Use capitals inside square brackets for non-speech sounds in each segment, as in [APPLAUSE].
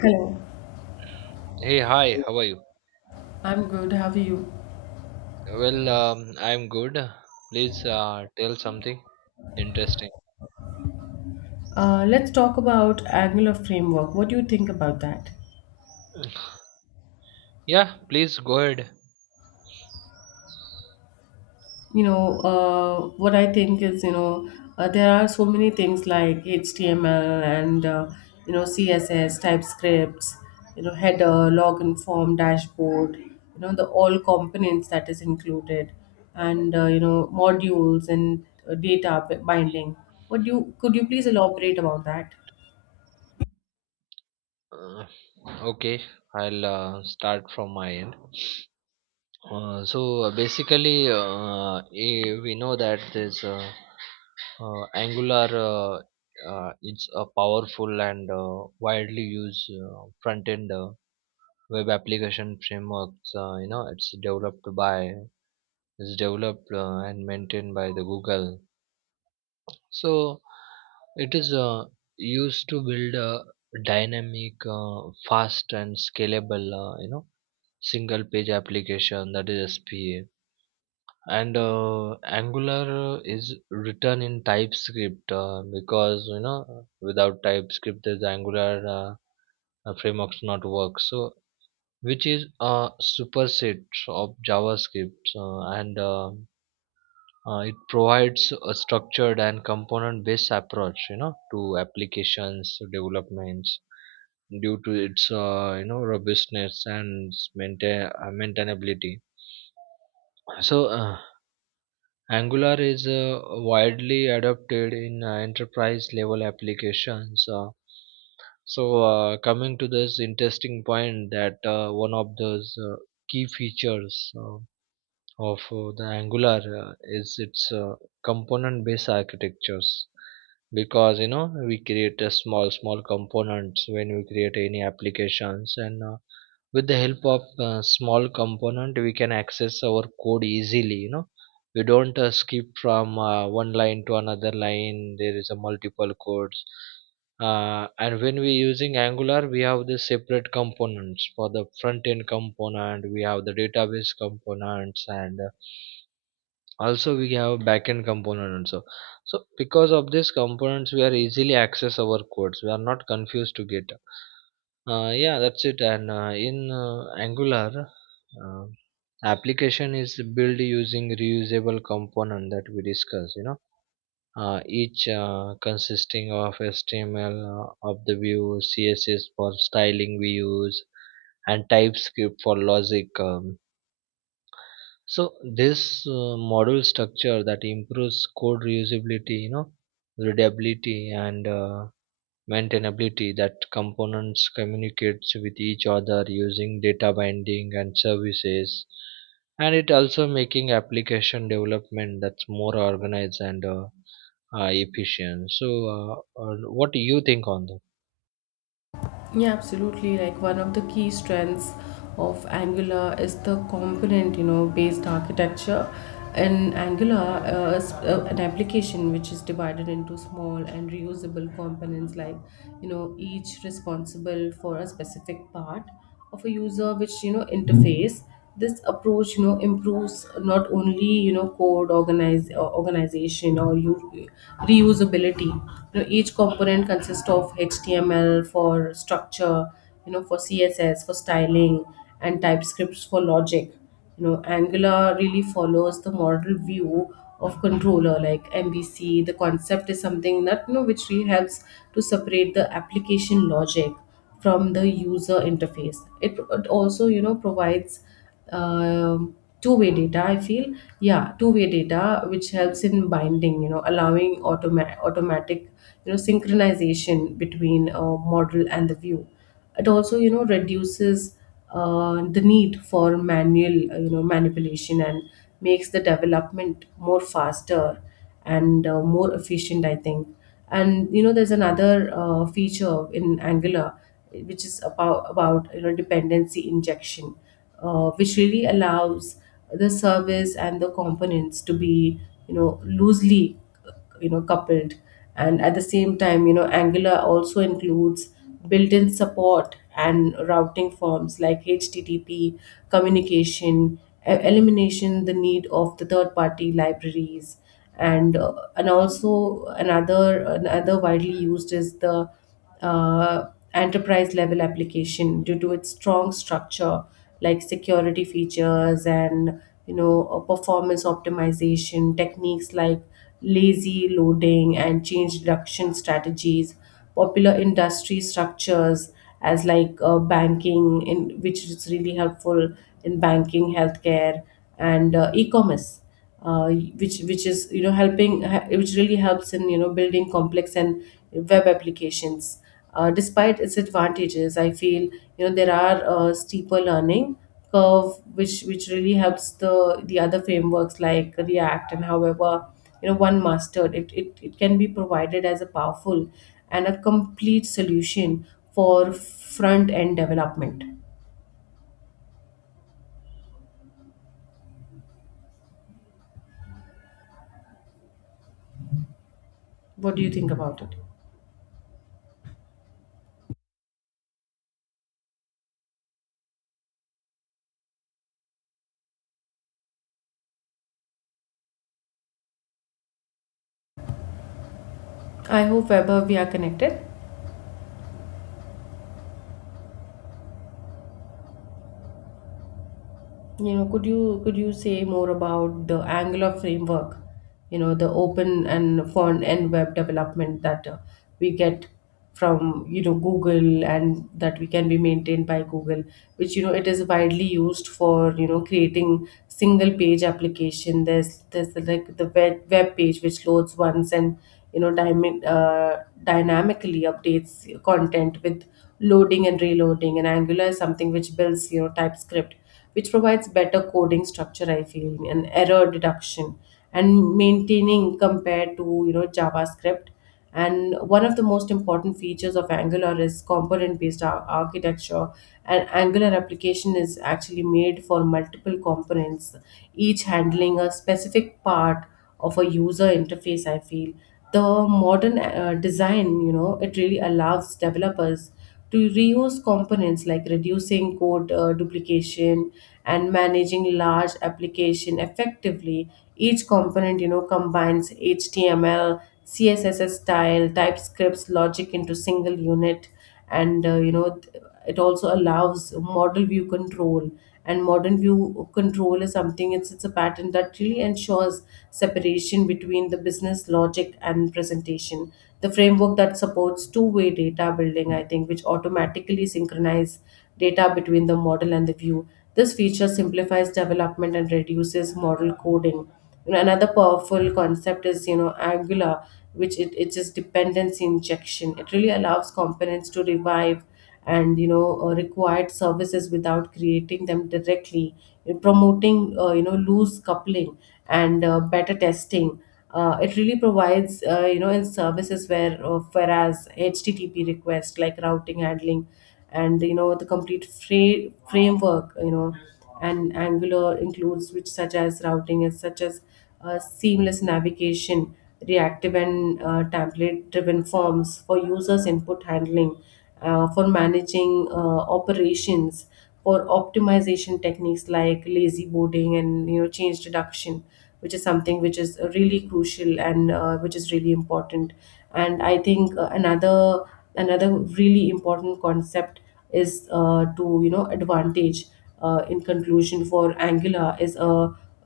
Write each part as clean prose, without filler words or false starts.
Hello. Hey, hi, how are you? I'm good. How are you? Well, I'm good. Please tell something interesting. Let's talk about Angular framework. What do you think about that? Yeah, please go ahead. What I think is, there are so many things like HTML and, CSS, TypeScripts, you know, header, login form, dashboard, you know, the all components that is included and, modules and data binding. Could you please elaborate about that? Uh, okay, I'll start from my end. So basically, we know that this Angular it's a powerful and widely used front-end web application framework. Uh, you know, it's developed by it's developed and maintained by the Google. So it is used to build a dynamic, fast and scalable, single page application, that is SPA. And Angular is written in TypeScript because without TypeScript, the Angular frameworks not work. So which is a superset of JavaScript and it provides a structured and component based approach to applications developments due to its robustness and maintainability. So Angular is widely adopted in enterprise level applications. So coming to this interesting point that one of those key features of the Angular is its component based architectures. Because you know we create a small small components when we create any applications, and with the help of small component we can access our code easily. We don't skip from one line to another line, there is a multiple codes. And when we using Angular we have the separate components for the front end component, we have the database components, and also we have backend component also. So because of these components we are easily access our codes, we are not confused to get. Yeah, that's it. And in Angular, uh, application is built using reusable component that we discussed, each consisting of HTML, of the view, CSS for styling we use, and TypeScript for logic. So this model structure that improves code reusability, readability, and maintainability, that components communicates with each other using data binding and services, and it also making application development that's more organized and efficient. So uh, what do you think on that? Yeah, absolutely. Like one of the key strengths of Angular is the component, you know, based architecture. In Angular, is, an application which is divided into small and reusable components, like you know, each responsible for a specific part of a user, which you know interface, this approach you know improves not only you know code organize organization or you reusability. You know each component consists of html for structure, you know for css for styling and typescripts for logic. You know angular really follows the model view of controller like MVC. The concept is something that you know which really helps to separate the application logic from the user interface. It also, you know, provides um, two-way data. I feel, yeah, two-way data, which helps in binding, you know, allowing automatic, you know, synchronization between a model and the view. It also, you know, reduces the need for manual, you know, manipulation, and makes the development more faster and more efficient, I think. And you know there's another feature in angular which is about you know dependency injection, which really allows the service and the components to be you know loosely you know coupled. And at the same time you know angular also includes built-in support and routing forms like http communication, elimination the need of the third party libraries. And also another widely used is the uh, enterprise level application due to its strong structure like security features and you know performance optimization techniques like lazy loading and change reduction strategies, popular industry structures as like banking, in which is really helpful in banking, healthcare, and e-commerce, which is you know which really helps in you know building complex and web applications. Despite its advantages, I feel you know there are steeper learning curve which really helps the other frameworks like react. And however you know one mastered it, it can be provided as a powerful and a complete solution for front end development. What do you think about it? I hope weber we are connected. You know, could you say more about the Angular framework? You know, the open and front end web development that we get from you know Google, and that we can be maintained by Google, which you know it is widely used for you know creating single page application. There's like the web page which loads once and you know dynamically updates content with loading and reloading. And Angular is something which builds you know TypeScript which provides better coding structure, I feel, and error deduction and maintaining compared to you know JavaScript. And one of the most important features of Angular is component-based architecture. An Angular application is actually made for multiple components, each handling a specific part of a user interface. I feel the modern design, you know, it really allows developers to reuse components like reducing code duplication and managing large application effectively. Each component you know combines html, css style, typescripts logic into single unit. And it also allows model view control, and modern view control is something, it's a pattern that really ensures separation between the business logic and presentation. The framework that supports two-way data building, I think, which automatically synchronize data between the model and the view. This feature simplifies development and reduces model coding. You know, another powerful concept is you know angular, which it is dependency injection. It really allows components to revive and you know required services without creating them directly, promoting you know loose coupling and better testing. It really provides you know in services whereas http requests like routing handling and you know the complete framework, you know. And angular includes which such as routing, as such as seamless navigation, reactive and template driven forms for users input handling, for managing operations, for optimization techniques like lazy boarding and you know change deduction, which is something which is really crucial and which is really important. And I think another really important concept is to you know advantage. In conclusion, for angular is a,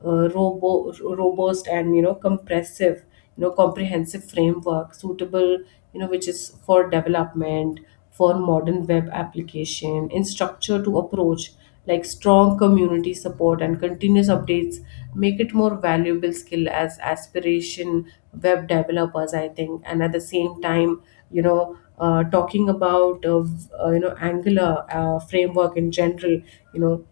a robo, robust and you know comprehensive framework suitable you know which is for development for modern web application in structure to approach, like strong community support and continuous updates, make it more valuable skill as aspiration web developers, I think. And at the same time, you know talking about you know angular framework in general, you know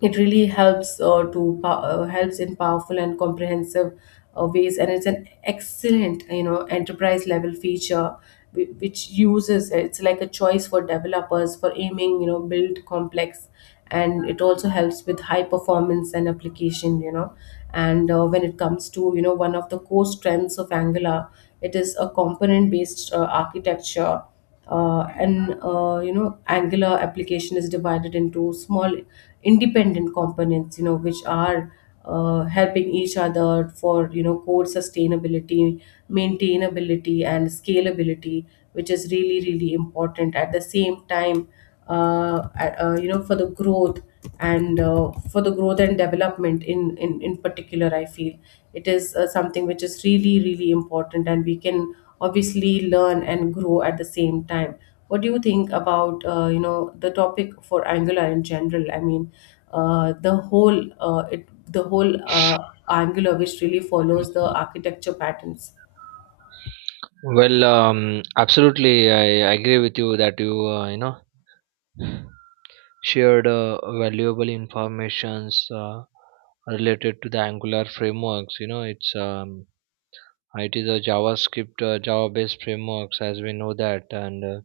it really helps to helps in powerful and comprehensive ways, and it's an excellent you know enterprise level feature which uses it's like a choice for developers for aiming you know build complex. And it also helps with high performance and application, you know. And when it comes to you know one of the core strengths of angular, it is a component based architecture. And You know angular application is divided into small independent components, you know, which are helping each other for you know code sustainability, maintainability and scalability, which is really important at the same time. You know, for the growth and for the growth and development in particular, I feel it is something which is really important, and we can obviously learn and grow at the same time. What do you think about you know the topic for angular in general, I mean uh, the whole uh, it the whole angular which really follows the architecture patterns? Well, absolutely I agree with you that you you know shared valuable informations related to the Angular frameworks. It is a JavaScript, java based frameworks, as we know that. And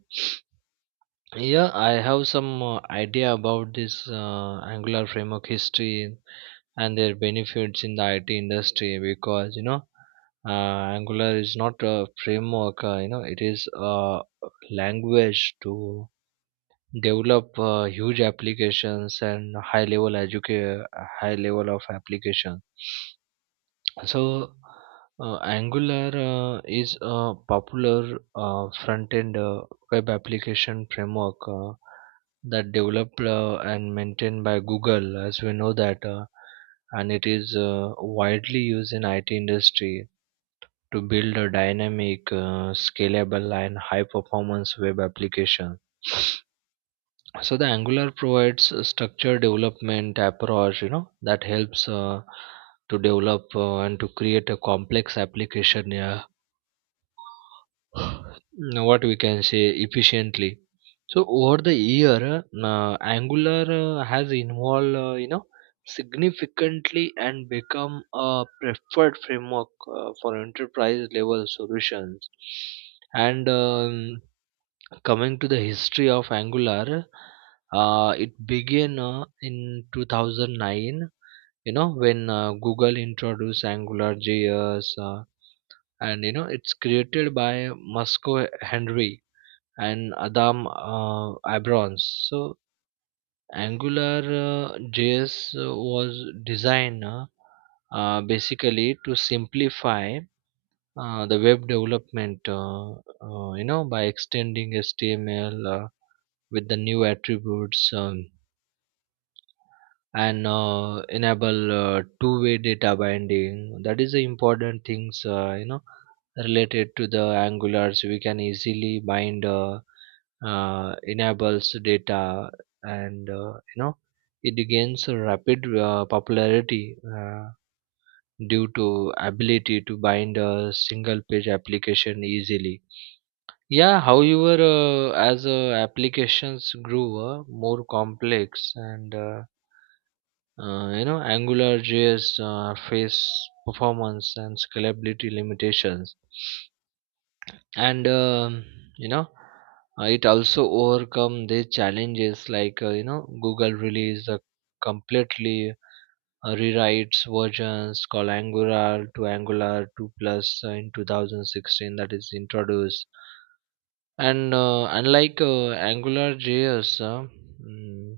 yeah, I have some idea about this Angular framework history and their benefits in the IT industry. Because you know Angular is not a framework. It is a language to develop huge applications and high level of application. So, Angular is a popular front-end web application framework that developed and maintained by Google, as we know that, and it is widely used in IT industry to build a dynamic, scalable, and high-performance web application. So the Angular provides a structured development approach, that helps to develop and to create a complex application. Yeah, [SIGHS] what we can say efficiently. So over the year, Angular has evolved, significantly and become a preferred framework for enterprise level solutions. And coming to the history of Angular, it began in 2009 when Google introduced Angular JS, and you know it's created by Moscow Henry and Adam Abrons. So Angular uh, JS was designed basically to simplify the web development by extending HTML, with the new attributes, and enable two-way data binding, that is the important things related to the Angular. So we can easily bind enables data. And it gains a rapid popularity due to ability to bind a single page application easily. Yeah, however, as applications grew more complex, and Angular JS face performance and scalability limitations. And you know it also overcome the challenges, like Google released a completely rewrites versions called Angular to Angular 2 plus in 2016, that is introduced. And unlike Angular JS, mm,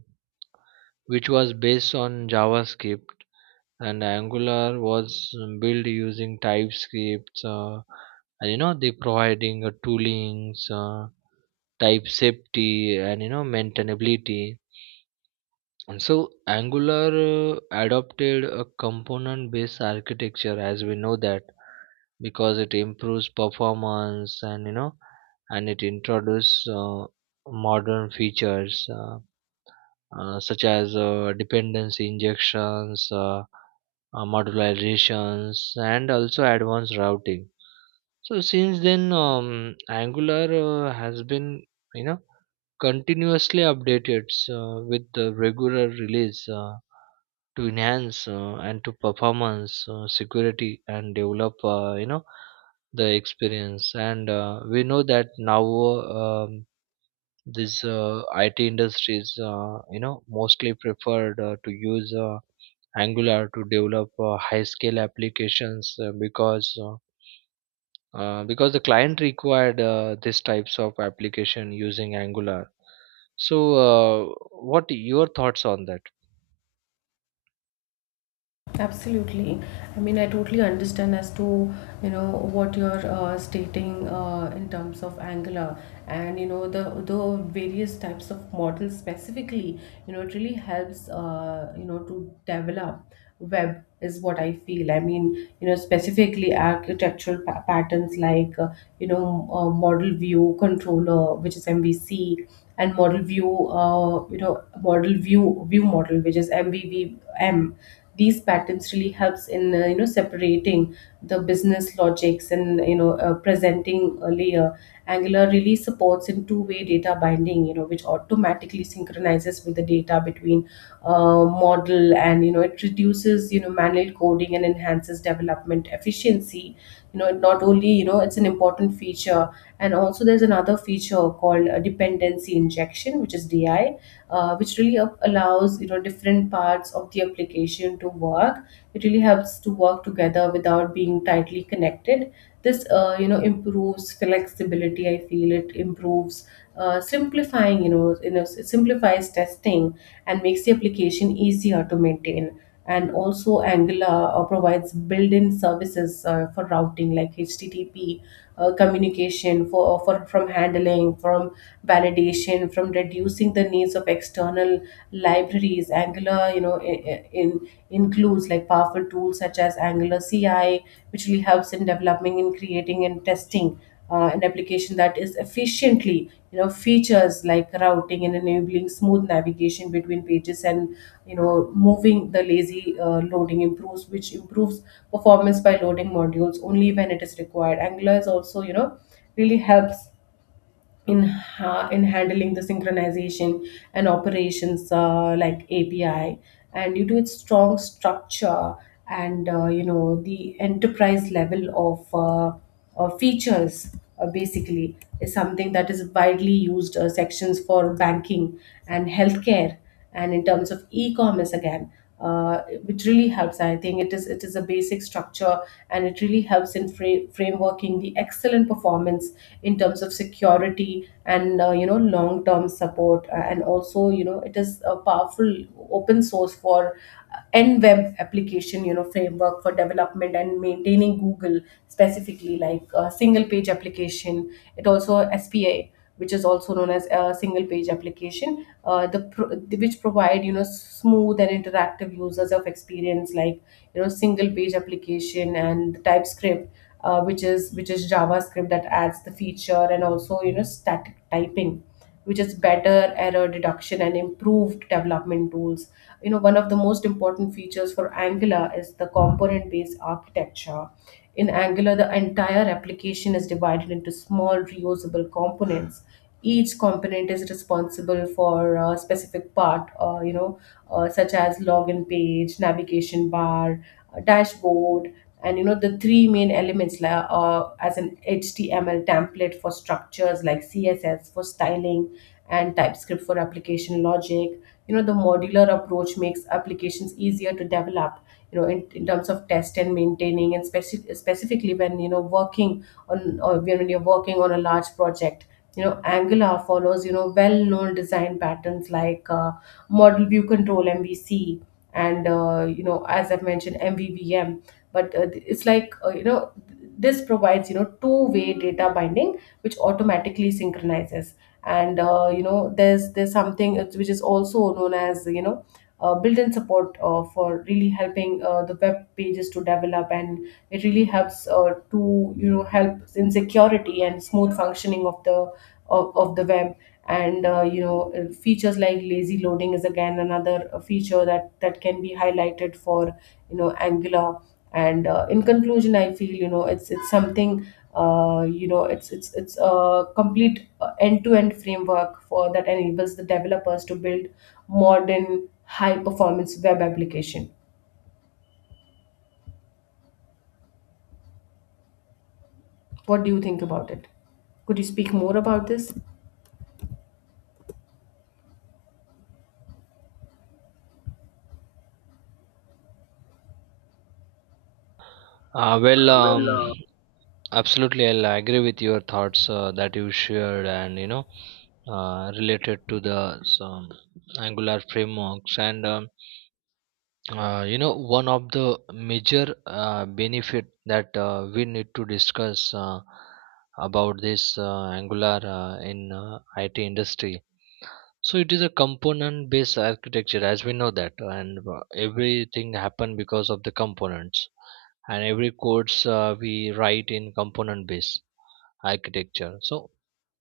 which was based on JavaScript, and Angular was built using TypeScript, and you know they providing toolings, type safety, and you know maintainability. And so Angular adopted a component-based architecture, as we know that, because it improves performance. And you know and it introduces modern features such as dependency injections, modularizations, and also advanced routing. So since then, Angular has been you know continuously updated with the regular release. To enhance and to performance security and develop the experience. And we know that now um, this IT industries mostly preferred to use Angular to develop high scale applications because because the client required these types of application using Angular. So, what your thoughts on that? Absolutely. I mean, I totally understand as to, you know, what you're stating in terms of Angular, and, you know, the various types of models. Specifically, you know, it really helps, you know, to develop web, is what I feel. I mean, you know, specifically architectural pa patterns like, model view controller, which is MVC, and model view, model view view model, which is MVVM. These patterns really helps in you know separating the business logics and you know presenting a layer. Angular really supports in two-way data binding, you know, which automatically synchronizes with the data between model. And you know it reduces you know manual coding and enhances development efficiency. You know it not only, you know, it's an important feature. And also there's another feature called dependency injection, which is di, which really allows you know different parts of the application to work. It really helps to work together without being tightly connected. This you know improves flexibility. I feel it improves simplifying. You know, simplifies testing and makes the application easier to maintain. And also, Angular provides built-in services for routing like HTTP communication for from handling, from validation, from reducing the needs of external libraries. Angular, includes like powerful tools such as Angular CI, which really helps in developing in creating and testing an application that is efficiently. You know, features like routing and enabling smooth navigation between pages, and you know, moving the lazy loading improves performance by loading modules only when it is required. Angular is also, you know, really helps in handling the synchronization and operations like API, and due to its strong structure and, the enterprise level of features, basically, is something that is widely used sections for banking and healthcare, and in terms of e-commerce again, which really helps. I think it is a basic structure, and it really helps in frameworking the excellent performance in terms of security and, you know, long term support. And also, you know, it is a powerful open source for n web application, you know, framework for development and maintaining Google, specifically like a single page application. It also, SPA, which is also known as a single page application. Which provide, you know, smooth and interactive users of experience like, you know, single page application. And TypeScript, which is JavaScript that adds the feature, and also, you know, static typing, which is better error detection and improved development tools. You know, one of the most important features for Angular is the component based architecture. In Angular, the entire application is divided into small reusable components. Each component is responsible for a specific part, such as login page, navigation bar, dashboard, and you know the three main elements, as an HTML template for structures, like CSS for styling and TypeScript for application logic. You know, the modular approach makes applications easier to develop, you know, in terms of test and maintaining, and specifically when, you know, working on a large project. You know, Angular follows, you know, well known design patterns like, model view control, MVC, and, you know, as I've mentioned, MVVM. But it's like you know this provides, you know, two-way data binding, which automatically synchronizes. And, you know, there's something which is also known as, you know, built-in support for really helping the web pages to develop, and it really helps to, you know, help in security and smooth functioning of the of the web. And, features like lazy loading is again another feature that can be highlighted for, you know, Angular. And, in conclusion, I feel, you know, it's something, it's a complete end-to-end framework for that enables the developers to build modern high-performance web application. What do you think about it? Could you speak more about this? Uh, well, Uh, um, well, uh, Absolutely, I'll agree with your thoughts that you shared, and related to the some Angular frameworks. And one of the major benefit that we need to discuss about this Angular in IT industry. So it is a component-based architecture, as we know that, and everything happen because of the components, and every codes we write in component base architecture. So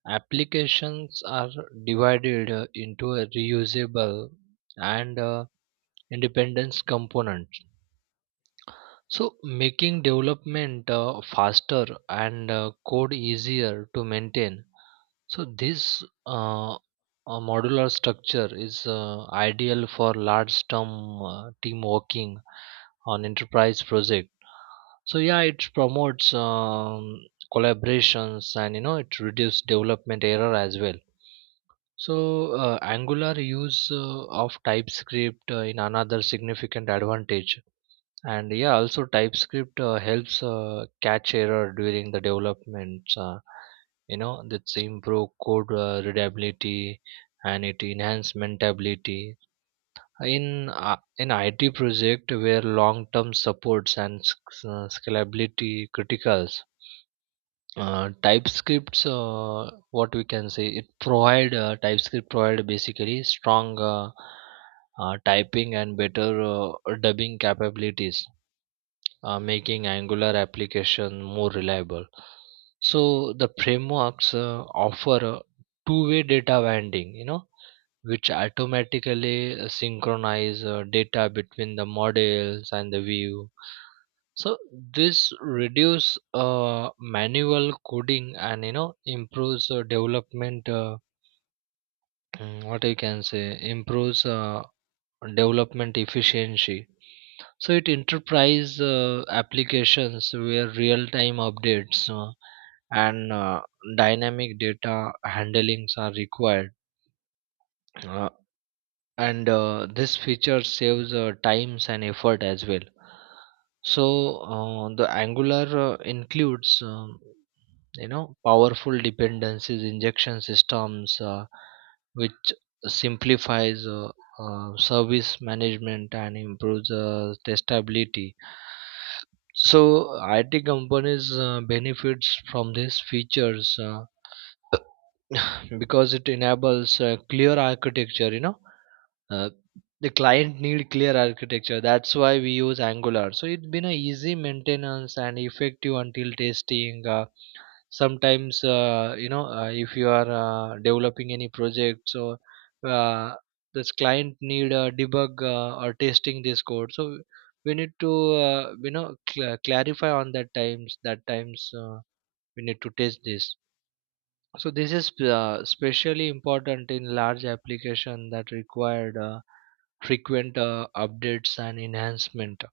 applications are divided into a reusable and independence components. So making development faster and code easier to maintain. So this a modular structure is ideal for large term team working on enterprise project. So yeah, it promotes collaborations, and you know it reduces development error as well. So Angular use of TypeScript in another significant advantage. And yeah, also TypeScript helps catch error during the development. That's improve code readability, and it enhance maintainability in IT project where long term supports and scalability criticals. TypeScripts, what we can say, it provide TypeScript provide basically strong typing and better dubbing capabilities, making Angular application more reliable. So the frameworks offer a two-way data binding, which automatically synchronize data between the models and the view. So this reduce manual coding and you know improves development. What you can say, improves development efficiency. So it enterprise applications where real time updates and dynamic data handlings are required. uh, and this feature saves times and effort as well. So the Angular includes powerful dependencies injection systems, which simplifies service management and improves testability. So it companies benefits from these features because it enables clear architecture. Uh, the client need clear architecture, that's why we use Angular. So it's been a easy maintenance and effective until testing. Sometimes if you are developing any project, so uh, this client need a debug or testing this code. So we need to clarify on that times, we need to test this. So this is especially important in large application that required frequent updates and enhancement.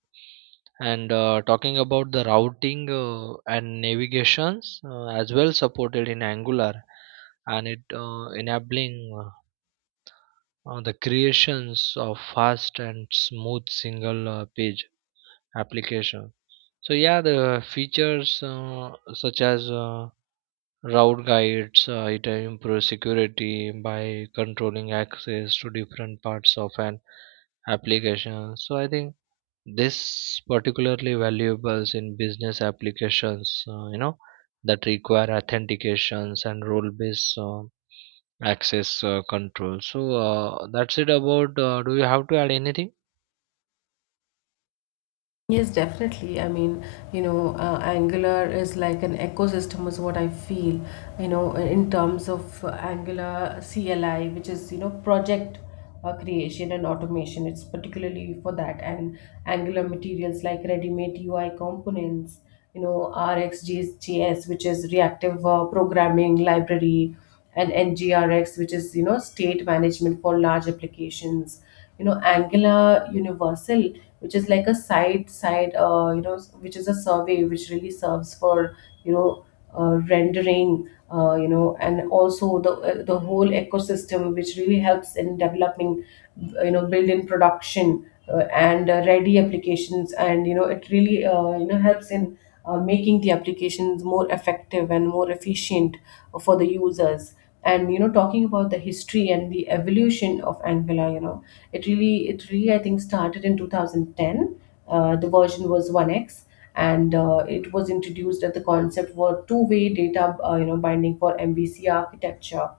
And talking about the routing and navigations as well supported in Angular, and it enabling the creations of fast and smooth single page application. So yeah, the features such as Route guides, it improves security by controlling access to different parts of an application. So I think this particularly valuables in business applications. That require authentications and role-based access control. So that's it about. Do you have to add anything? Yes, definitely. I mean, you know, Angular is like an ecosystem, is what I feel, you know, in terms of Angular CLI, which is, you know, project creation and automation. It's particularly for that. And Angular materials like ready-made UI components, you know, RxJS, which is reactive programming library, and NGRX, which is, you know, state management for large applications. You know, Angular Universal, which is like a you know, which is a survey which really serves for, you know, rendering, you know, and also the whole ecosystem, which really helps in developing, you know, built-in production and ready applications. And, you know, it really, you know, helps in making the applications more effective and more efficient for the users. And, you know, talking about the history and the evolution of Angular, you know, it really, I think, started in 2010. The version was 1x, and it was introduced that the concept were two-way data, you know, binding for MVC architecture.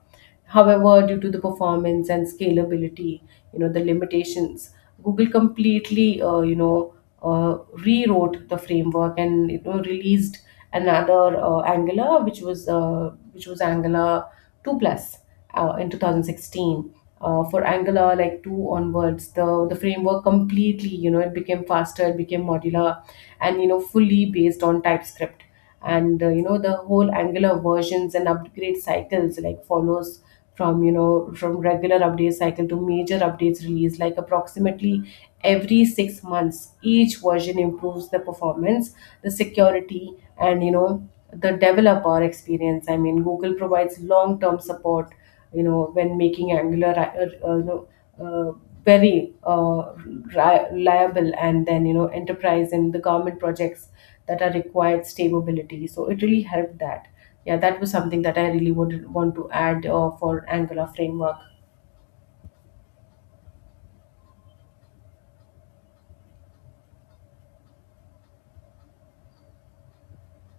However, due to the performance and scalability, you know, the limitations, Google completely, uh, rewrote the framework and, you know, released another Angular, which was Angular two plus in 2016. For Angular like two onwards, the framework completely, you know, it became faster, it became modular, and, you know, fully based on TypeScript. And, you know, the whole Angular versions and upgrade cycles like follows from, you know, from regular update cycle to major updates release like approximately every 6 months. Each version improves the performance, the security, and, you know, the developer experience. I mean, Google provides long term support, you know, when making Angular uh, you know uh, very uh, reliable, and then, you know, enterprise and the government projects that are required stability. So it really helped that. Yeah, that was something that I really would want to add for Angular framework.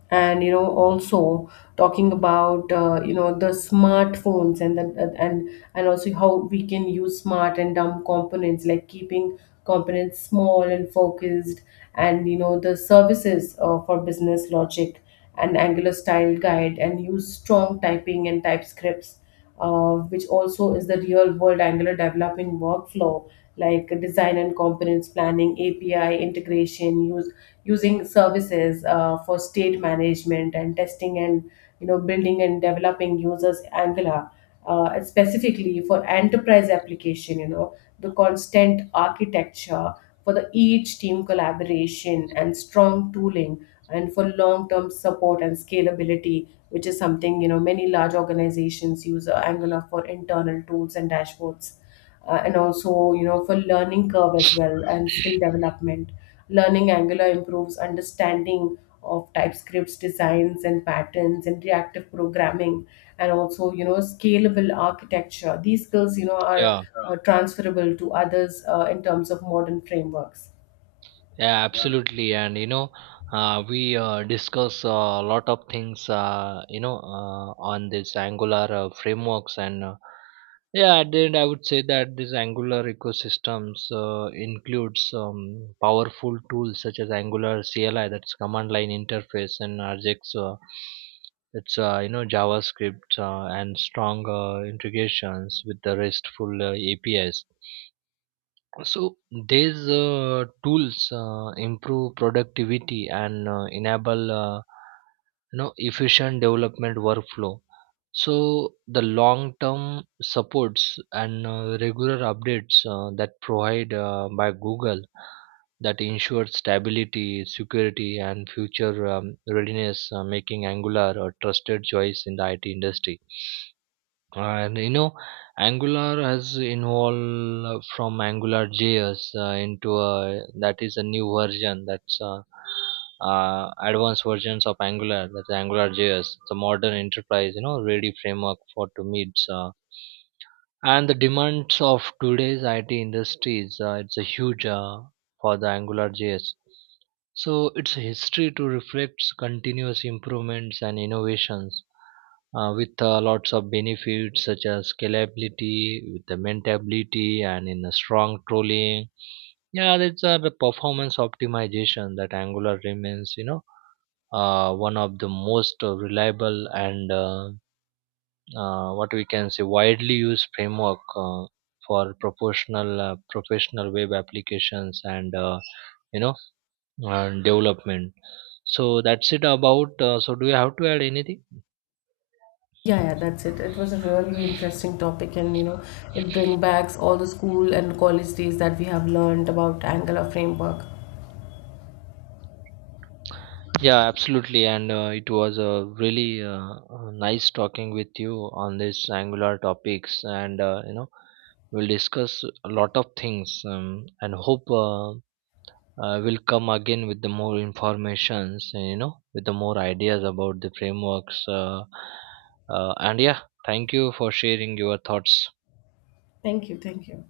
And, you know, also talking about, you know, the smartphones, and the and also how we can use smart and dumb components, like keeping components small and focused, and, you know, the services for business logic, and Angular style guide, and use strong typing and type scripts, which also is the real world angular developing workflow, like design and components planning, API integration, use using services for state management and testing, and, you know, building and developing users Angular, specifically for enterprise application. You know, the constant architecture for the each team collaboration and strong tooling, and for long term support and scalability, which is something, you know, many large organizations use Angular for internal tools and dashboards. And also, you know, for learning curve as well, and skill development. Learning Angular improves understanding of TypeScripts designs and patterns and reactive programming, and also, you know, scalable architecture. These skills, you know, are Yeah, transferable to others in terms of modern frameworks. yeah, absolutely. And you know, we discuss a lot of things, on this Angular frameworks. And yeah, at the end, I would say that this Angular ecosystems includes powerful tools such as Angular CLI, that's command line interface, and RJX, it's JavaScript, and strong integrations with the RESTful APIs. So these tools improve productivity and enable efficient development workflow. So the long term supports and regular updates that provide by Google that ensure stability, security, and future readiness, making Angular a trusted choice in the IT industry. And you know, Angular has evolved from Angular JS into a new version, that's advanced versions of Angular, that's Angular JS. It's a modern enterprise ready framework for to meet and the demands of today's IT industries. It's a huge for the Angular JS. So its history to reflects continuous improvements and innovations, with lots of benefits such as scalability, with the maintainability, and in a strong trolling. Yeah, that's the performance optimization that Angular remains, you know, one of the most reliable and what we can say, widely used framework for proportional professional web applications and you know and development. So that's it about. So do you have to add anything? Yeah, yeah, that's it. It was a really interesting topic, and, you know, it brings back all the school and college days that we have learned about Angular framework. Yeah, absolutely. And it was really nice talking with you on these Angular topics. And, we'll discuss a lot of things, and hope we'll come again with the more informations and, you know, with the more ideas about the frameworks. And yeah, thank you for sharing your thoughts. Thank you, thank you.